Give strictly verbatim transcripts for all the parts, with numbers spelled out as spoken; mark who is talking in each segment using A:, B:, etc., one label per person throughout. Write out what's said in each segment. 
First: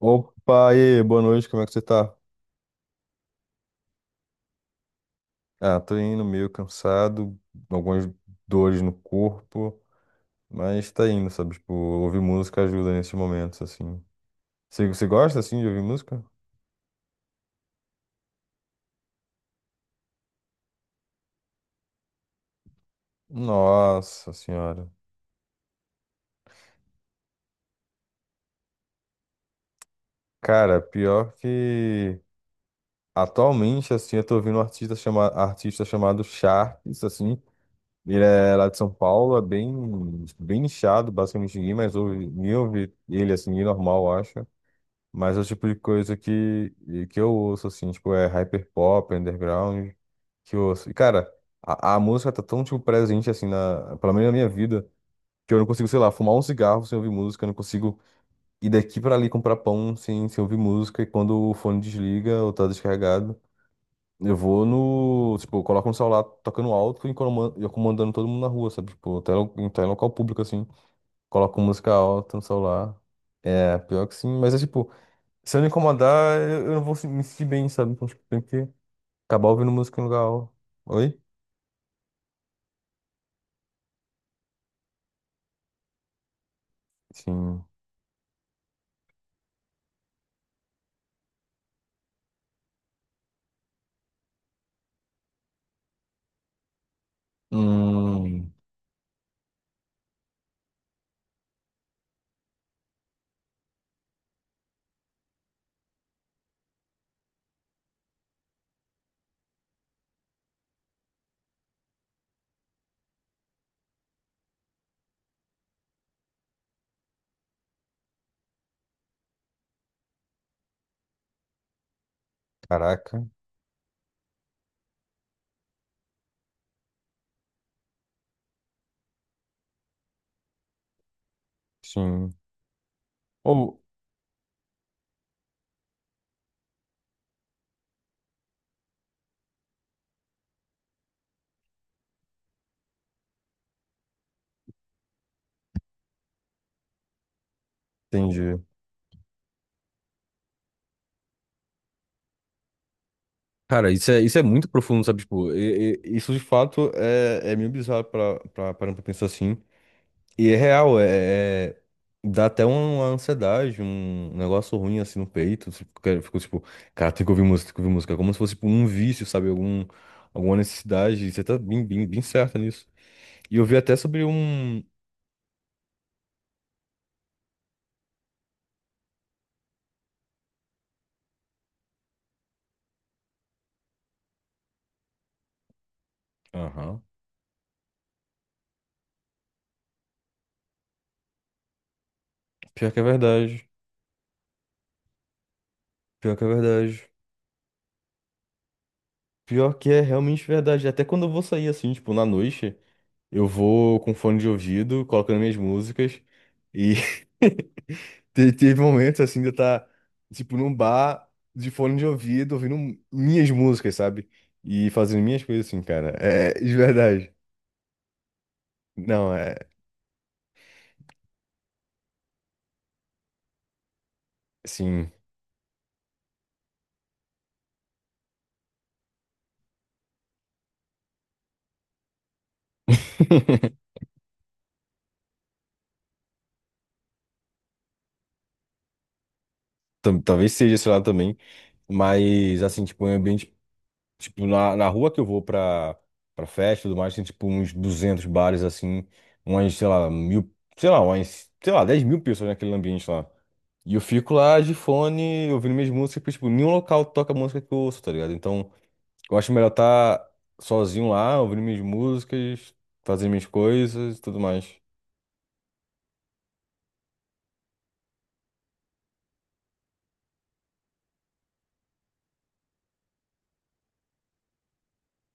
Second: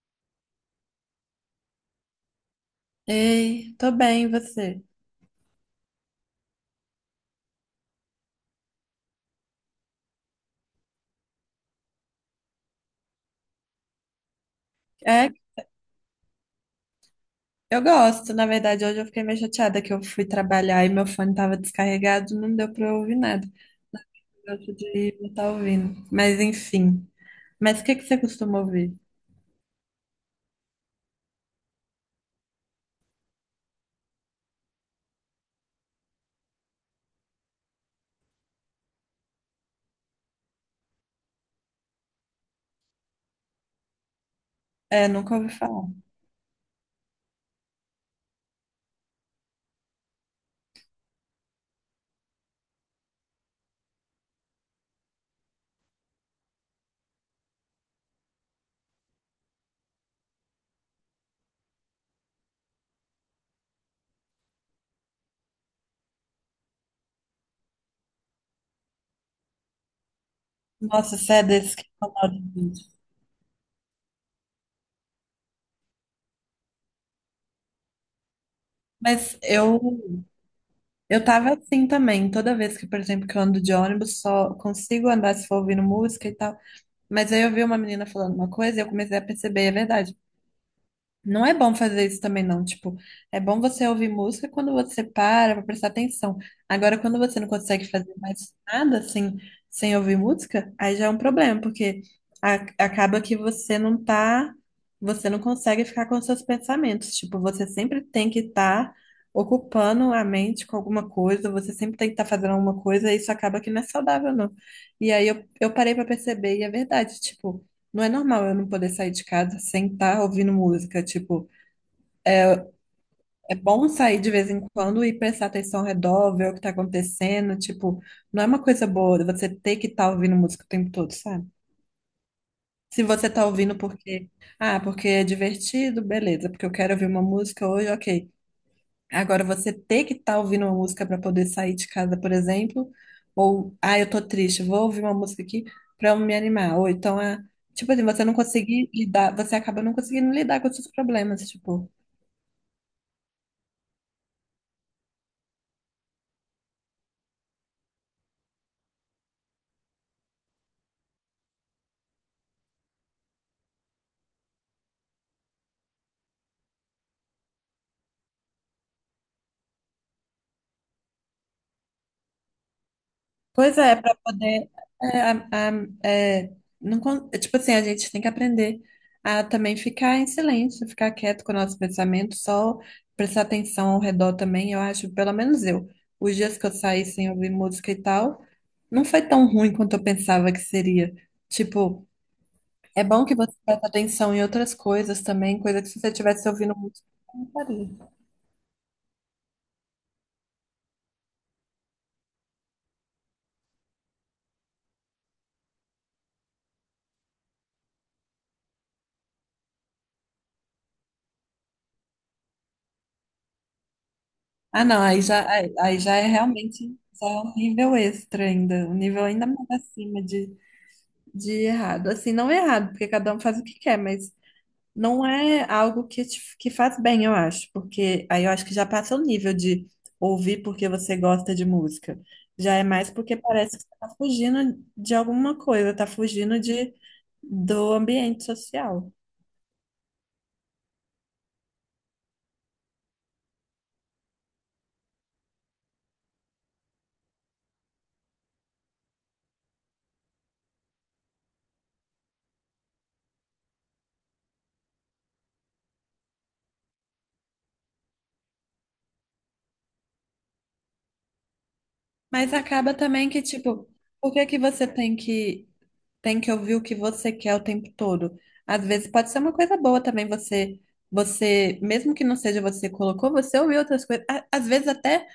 A: Opa, e aí, boa noite, como é que você tá?
B: Ei, tô bem, e você?
A: Ah, tô indo meio cansado, algumas dores no corpo, mas tá indo, sabe? Tipo, ouvir música ajuda nesses momentos, assim. Você, você
B: É,
A: gosta, assim, de ouvir música?
B: eu gosto. Na verdade, hoje eu fiquei meio chateada que eu fui trabalhar e meu fone tava descarregado, não deu pra eu ouvir nada.
A: Nossa
B: Eu gosto
A: senhora.
B: de não tá ouvindo. Mas enfim. Mas o que que você costuma ouvir?
A: Cara, pior que atualmente, assim, eu tô ouvindo um artista, chama... artista chamado Sharks, assim. Ele é lá de São Paulo, é bem, bem nichado, basicamente ninguém mais ouve, ninguém ouve ele, assim, normal, eu acho.
B: É, nunca
A: Mas é o
B: ouvi
A: tipo de
B: falar.
A: coisa que, e que eu ouço, assim, tipo, é hyperpop, underground, que eu ouço. E, cara, a, a música tá tão, tipo, presente, assim, na, pelo menos na minha vida, que eu não consigo, sei lá, fumar um cigarro sem ouvir música, eu não consigo ir daqui pra ali comprar pão sem, sem ouvir música, e quando o fone desliga ou tá descarregado, eu vou no, tipo, eu coloco no celular tocando alto e comando- e comandando todo mundo na rua, sabe? Tipo, até, lo- até em local público, assim,
B: Nossa, você é
A: coloco
B: desse que
A: música
B: canal
A: alta
B: de
A: no
B: vídeo.
A: celular. É, pior que sim, mas é tipo. Se eu não incomodar, eu eu não vou se- me sentir bem, sabe? Então, tipo, tem que
B: Mas
A: acabar ouvindo
B: eu,
A: música em lugar. al- Oi?
B: eu tava assim também, toda vez que, por exemplo, que eu ando de ônibus, só consigo andar se for ouvindo música e tal. Mas aí eu vi
A: Sim.
B: uma menina falando uma coisa e eu comecei a perceber, é verdade. Não é bom fazer isso também, não. Tipo, é bom você ouvir música quando você para pra prestar atenção. Agora, quando você não consegue fazer
A: Hum.
B: mais nada assim, sem ouvir música, aí já é um problema, porque a- acaba que você não tá, você não consegue ficar com seus pensamentos. Tipo, você sempre tem que estar ocupando a mente com alguma coisa, você sempre tem que estar fazendo alguma coisa, e isso acaba que não é saudável, não. E aí eu, eu parei pra perceber, e é verdade, tipo. Não é normal eu não poder sair de casa sem estar ouvindo música. Tipo,
A: Caraca.
B: é bom sair de vez em quando e prestar atenção ao redor, ver o que tá acontecendo. Tipo, não é uma coisa boa você ter que estar ouvindo música o tempo todo, sabe?
A: Sim.
B: Se você tá ouvindo
A: Ou.
B: porque, ah, porque é divertido, beleza, porque eu quero ouvir uma música hoje, ok. Agora, você ter que estar ouvindo uma música para poder sair de casa, por exemplo, ou, ah, eu tô triste, vou ouvir uma música aqui para me animar. Ou então, ah, tipo assim, você não
A: Entendi.
B: conseguir lidar, você acaba não conseguindo lidar com os seus problemas, tipo.
A: Cara, isso é, isso é muito profundo, sabe? Tipo, e- e- isso de fato é, é meio bizarro pra, pra, parando pra pensar assim. E é real, é, é- dá até um, uma ansiedade, um negócio ruim assim no peito. Tipo, que- ficou tipo, cara, tem que ouvir música, tem que ouvir música. É como se fosse tipo, um vício, sabe? Algum, alguma necessidade. Você tá bem, bem, bem certa nisso. E eu vi
B: Pois
A: até
B: é, para
A: sobre
B: poder.
A: um.
B: É, a- a- é, não, con- é, tipo assim, a gente tem que aprender a também ficar em silêncio, ficar quieto com o nosso pensamento, só prestar atenção ao redor também. Eu acho, pelo menos eu, os dias que eu
A: Aham.
B: saí sem ouvir música e tal, não foi tão ruim quanto eu pensava que seria. Tipo,
A: Pior que é
B: é bom que você
A: verdade.
B: presta atenção em outras coisas também, coisa que se você
A: Pior que é
B: tivesse ouvindo música,
A: verdade.
B: você não faria.
A: Pior que é realmente verdade. Até quando eu vou sair assim, tipo, na noite, eu vou com fone de ouvido, colocando minhas músicas. E te- teve momentos assim de eu estar, tipo, num bar de fone de ouvido, ouvindo minhas músicas, sabe?
B: Ah,
A: E
B: não,
A: fazendo
B: aí
A: minhas
B: já,
A: coisas
B: aí,
A: assim,
B: aí
A: cara.
B: já é
A: É é, de
B: realmente já
A: verdade.
B: é um nível extra ainda, um nível
A: Não,
B: ainda
A: é.
B: mais acima de de errado. Assim, não é errado, porque cada um faz o que quer, mas
A: Sim.
B: não é algo que, te- que faz bem, eu acho. Porque aí eu acho que já passa o nível de ouvir porque você gosta de música. Já é mais porque parece que você tá fugindo de alguma coisa, tá fugindo de, do ambiente social.
A: Tam- Talvez seja esse lado também. Mas, assim, tipo, um ambiente. Tipo, na, na rua que eu vou pra, pra festa e tudo mais, tem tipo uns duzentos bares assim, umas, sei lá, mil, sei lá, umas, sei lá, dez mil pessoas naquele ambiente lá. E eu fico lá de fone, ouvindo minhas músicas, porque, tipo, nenhum local toca a música que eu ouço, tá ligado? Então, eu acho melhor estar sozinho lá, ouvindo minhas
B: Mas
A: músicas,
B: acaba também
A: fazendo
B: que,
A: minhas
B: tipo,
A: coisas e
B: por
A: tudo
B: que que
A: mais.
B: você tem que tem que ouvir o que você quer o tempo todo? Às vezes pode ser uma coisa boa também você você, mesmo que não seja você que colocou, você ouviu outras coisas. A- Às vezes até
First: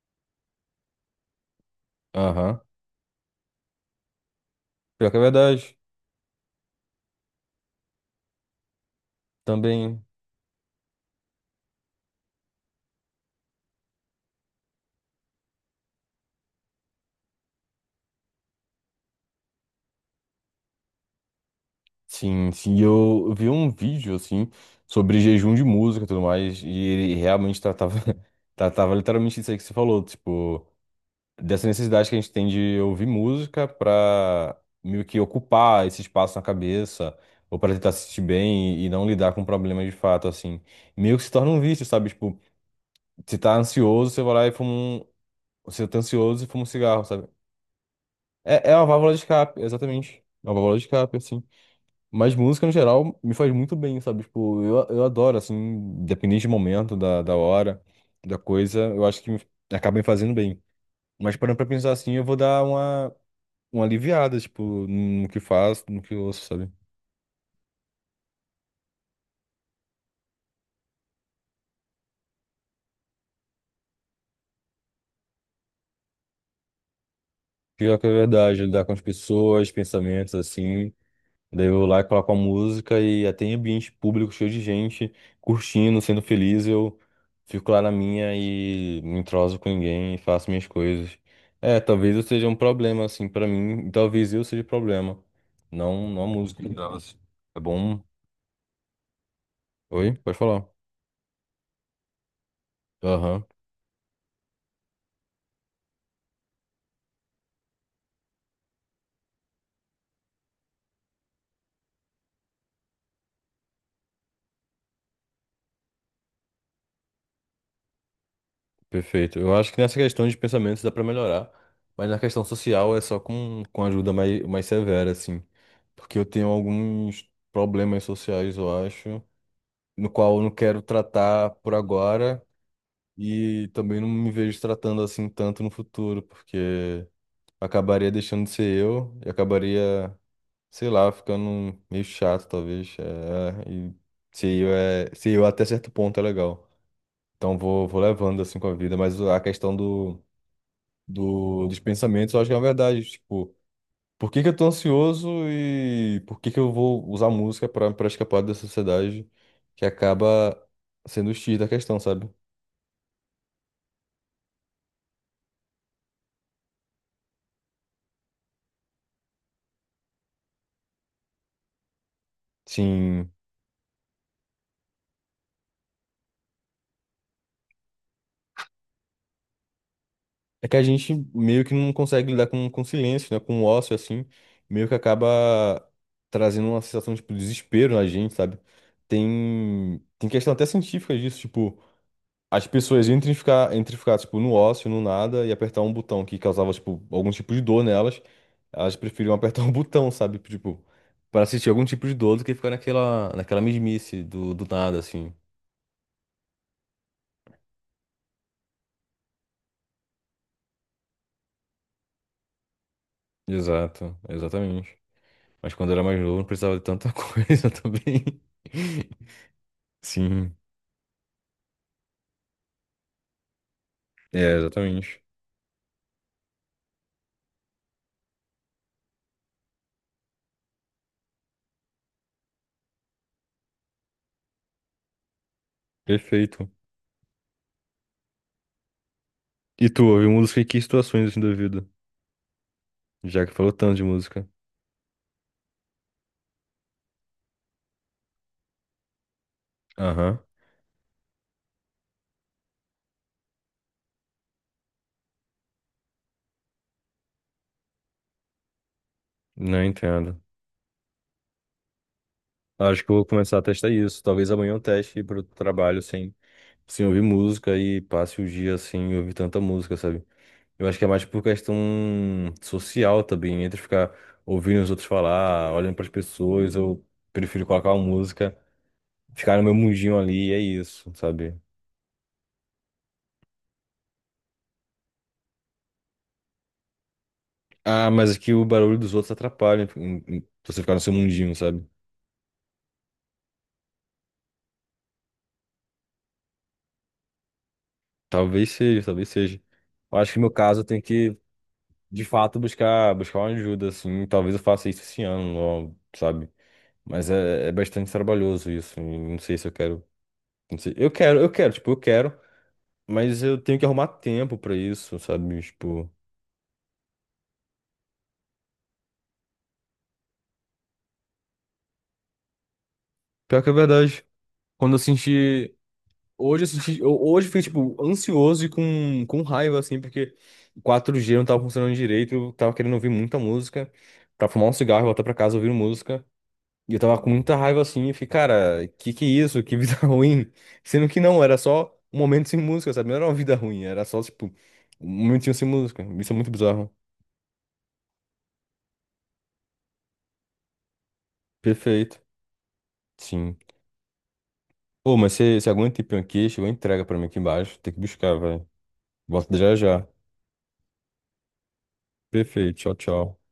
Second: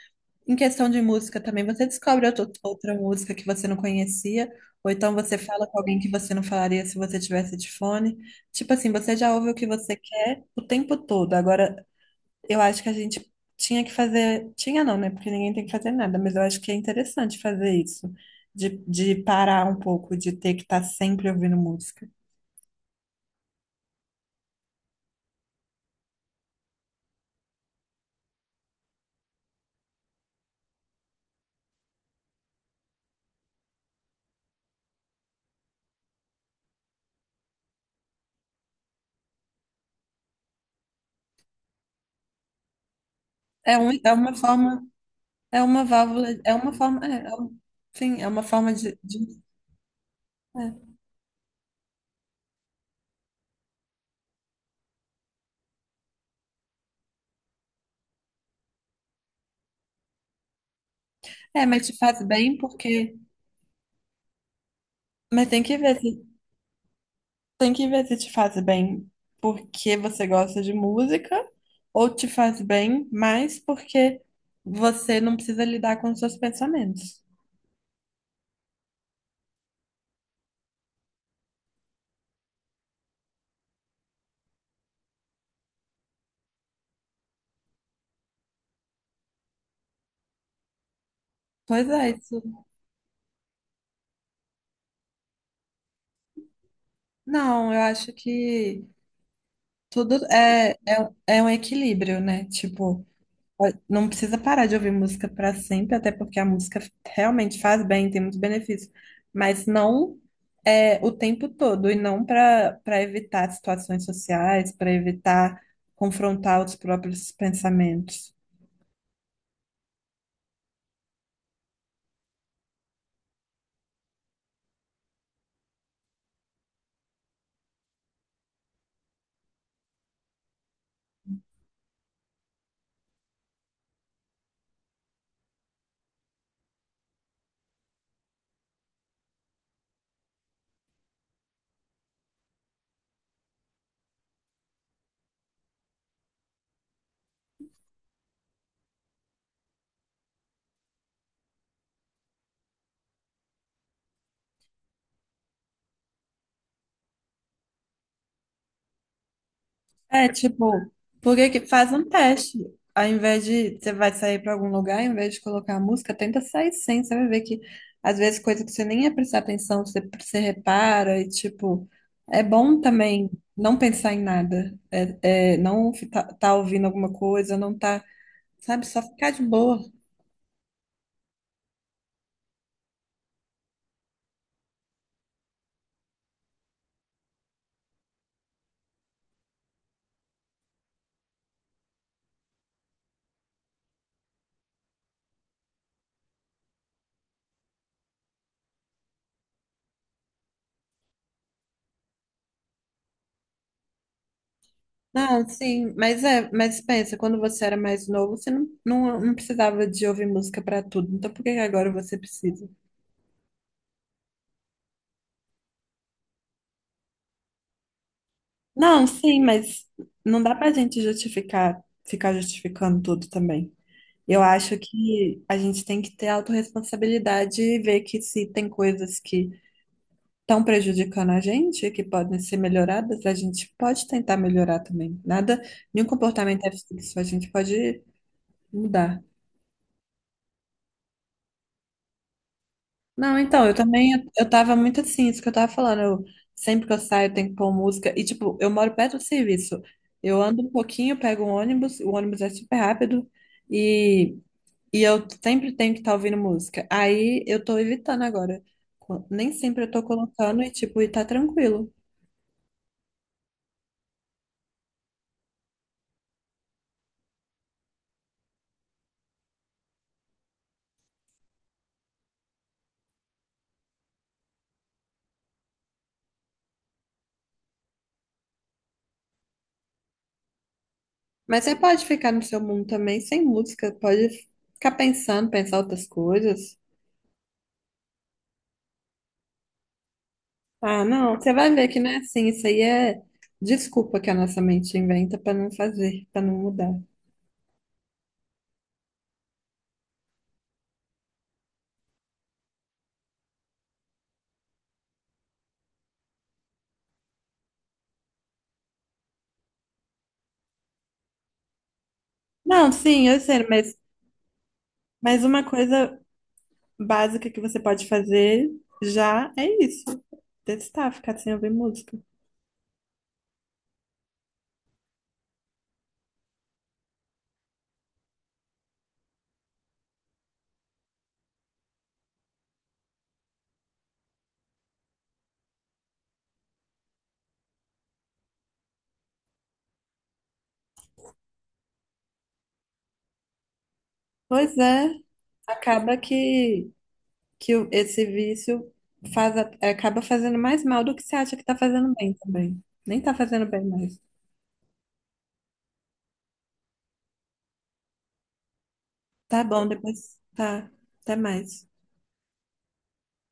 B: em questão de música também, você descobre outro-
A: Aham.
B: outra música que você não conhecia, ou
A: Pior
B: então
A: que é
B: você fala
A: verdade.
B: com alguém que você não falaria se você tivesse de fone. Tipo assim, você já ouve o que você
A: Também.
B: quer o tempo todo. Agora eu acho que a gente tinha que fazer. Tinha não, né? Porque ninguém tem que fazer nada, mas eu acho que é interessante fazer isso, de, de parar um pouco, de ter que estar sempre ouvindo música.
A: Sim, sim, eu vi um vídeo assim sobre jejum de música e tudo mais, e ele realmente tratava, tratava literalmente isso aí que você falou, tipo, dessa necessidade que a gente tem de ouvir música pra meio que ocupar esse espaço na cabeça, ou pra tentar se sentir bem e, não lidar com problemas de fato, assim. Meio que se torna um vício, sabe? Tipo, você tá
B: É, um,
A: ansioso,
B: é
A: você vai
B: uma
A: lá e fuma
B: forma,
A: um.
B: é uma
A: Você tá
B: válvula,
A: ansioso e
B: é
A: fuma um
B: uma
A: cigarro,
B: forma,
A: sabe?
B: é, é um- sim, é uma
A: É,
B: forma
A: é uma
B: de,
A: válvula de
B: de-
A: escape, exatamente. É uma válvula de
B: é.
A: escape, assim. Mas música, no geral, me faz muito bem, sabe? Tipo, eu, eu adoro, assim, independente do momento, da, da hora, da coisa, eu acho que me- acaba me fazendo bem. Mas parando pra
B: É, mas
A: pensar
B: te
A: assim, eu
B: faz
A: vou
B: bem
A: dar uma,
B: porque.
A: uma aliviada, tipo, no que
B: Mas tem que
A: faço,
B: ver
A: no que
B: se,
A: ouço, sabe?
B: tem que ver se te faz bem porque você gosta de música, ou te faz bem mais porque você não precisa lidar com os seus pensamentos.
A: Pior que é verdade, lidar com as pessoas, pensamentos, assim. Daí eu vou lá e coloco a música e até em ambiente público, cheio de gente, curtindo, sendo feliz, eu fico lá na minha e não entroso com ninguém e faço minhas coisas. É,
B: Pois é,
A: talvez eu
B: isso.
A: seja um problema, assim, pra mim, e talvez eu seja problema. Não, não a música em geral, assim. É
B: Não, eu
A: bom.
B: acho que tudo
A: Oi? Pode falar.
B: é, é, um, é um equilíbrio, né? Tipo,
A: Aham,
B: ó, não precisa parar de ouvir música para sempre, até porque a música realmente faz bem, tem muitos benefícios, mas não é o tempo todo, e não para para evitar situações sociais, para evitar confrontar os próprios pensamentos.
A: perfeito. Eu acho que nessa questão de pensamentos dá pra melhorar, mas na questão social é só com, com ajuda mais, mais severa, assim. Porque eu tenho alguns problemas sociais, eu acho, no qual eu não quero tratar por agora e também não me vejo tratando assim tanto no futuro, porque acabaria deixando de ser eu e acabaria, sei lá, ficando meio chato, talvez. É, e ser eu é, ser eu até certo ponto é legal. Então vou, vou levando assim com a vida, mas a questão do, do, dos pensamentos, eu acho que é uma verdade, tipo, por que que eu tô ansioso e por que que eu vou usar música para para escapar da sociedade que
B: É,
A: acaba
B: tipo,
A: sendo o
B: porque
A: xis
B: que
A: da
B: faz
A: questão,
B: um
A: sabe?
B: teste. Ao invés de você vai sair pra algum lugar, ao invés de colocar a música, tenta sair sem. Você vai ver que às vezes coisa que você nem ia prestar atenção, você, você repara e tipo, é bom também
A: Sim.
B: não pensar em nada. É, é, não tá, tá ouvindo alguma coisa, não tá, sabe, só ficar de boa.
A: É que a gente meio que não consegue lidar com, com silêncio, né? Com o ócio, assim. Meio que acaba trazendo uma sensação, tipo, de desespero na gente, sabe? Tem, tem questão até científica disso, tipo, as pessoas entre ficar, entre ficar, tipo, no ócio, no nada, e apertar um botão que causava, tipo, algum tipo de dor nelas, elas preferiam apertar um botão, sabe? Tipo, para sentir algum tipo de dor do que ficar naquela, naquela mesmice do, do nada, assim.
B: Não, sim, mas é, mas pensa, quando você era mais novo, você não, não, não precisava de ouvir música pra tudo. Então por que que agora você precisa?
A: Exato, exatamente. Mas quando eu era mais novo, não precisava de tanta coisa também.
B: Não, sim, mas não
A: Sim,
B: dá pra gente justificar, ficar justificando tudo também. Eu
A: é,
B: acho
A: exatamente.
B: que a gente tem que ter autorresponsabilidade e ver que se tem coisas que estão prejudicando a gente, que podem ser melhoradas, a gente pode tentar melhorar também. Nada, nenhum comportamento
A: Perfeito.
B: é fixo, a gente pode mudar.
A: E tu, ouve música em que situações assim da vida?
B: Não,
A: Já que
B: então,
A: falou
B: eu
A: tanto de
B: também, eu,
A: música.
B: eu tava muito assim, isso que eu tava falando, eu, sempre que eu saio eu tenho que pôr música, e tipo, eu moro perto do serviço,
A: Aham.
B: eu ando um pouquinho, pego um ônibus, o ônibus é super rápido, e, e eu sempre tenho que estar ouvindo música, aí eu tô evitando agora, Co- nem
A: Não
B: sempre eu tô
A: entendo.
B: colocando, e tipo, e tá tranquilo,
A: Acho que eu vou começar a testar isso. Talvez amanhã eu teste ir pro trabalho sem, sem ouvir música e passe o dia sem ouvir tanta música, sabe? Eu acho que é mais por questão social também, entre ficar ouvindo os outros falar, olhando pras pessoas, eu prefiro colocar uma música, ficar no meu mundinho ali, é isso, sabe?
B: mas você pode ficar no seu mundo também, sem música, pode ficar pensando, pensar outras coisas.
A: Ah, mas aqui o barulho dos outros atrapalha em- em você ficar no
B: Ah,
A: seu
B: não, você
A: mundinho,
B: vai
A: sabe?
B: ver que não é assim. Isso aí é desculpa que a nossa mente inventa para não fazer, para não mudar.
A: Talvez seja, talvez seja. Eu acho que no meu caso eu tenho que, de fato, buscar, buscar uma ajuda, assim. Talvez eu faça isso esse ano, ó, sabe? Mas é, é bastante trabalhoso isso. E não sei se eu quero. Não sei. Eu quero, eu quero, tipo, eu quero,
B: Não, sim, eu
A: mas eu
B: sei,
A: tenho que
B: mas,
A: arrumar tempo pra isso,
B: mas
A: sabe?
B: uma
A: Tipo,
B: coisa básica que você pode fazer já é isso. Testar, ficar sem ouvir música.
A: pior que é verdade. Quando eu senti. Hoje, eu senti, eu- hoje eu fiquei, tipo, ansioso e com, com raiva, assim, porque quatro g não tava funcionando direito, eu tava querendo ouvir muita música, pra fumar um cigarro e voltar pra casa ouvindo música. E eu tava com muita raiva, assim, e fiquei, cara, que que é isso? Que vida ruim. Sendo que não, era só um momento sem música, sabe? Não era uma vida ruim, era só, tipo,
B: Pois
A: um
B: é,
A: momentinho sem música.
B: acaba
A: Isso é muito
B: que,
A: bizarro.
B: que o- esse vício faz, a- acaba fazendo mais mal do que você acha que tá fazendo
A: Perfeito.
B: bem também. Nem tá
A: Sim.
B: fazendo bem mais.
A: Pô, mas você você aguenta ir pra um queixo, entrega pra mim aqui embaixo. Tem que buscar, velho. Volta
B: Tá
A: já
B: bom,
A: já.
B: depois tá. Até mais.
A: Perfeito. Tchau, tchau.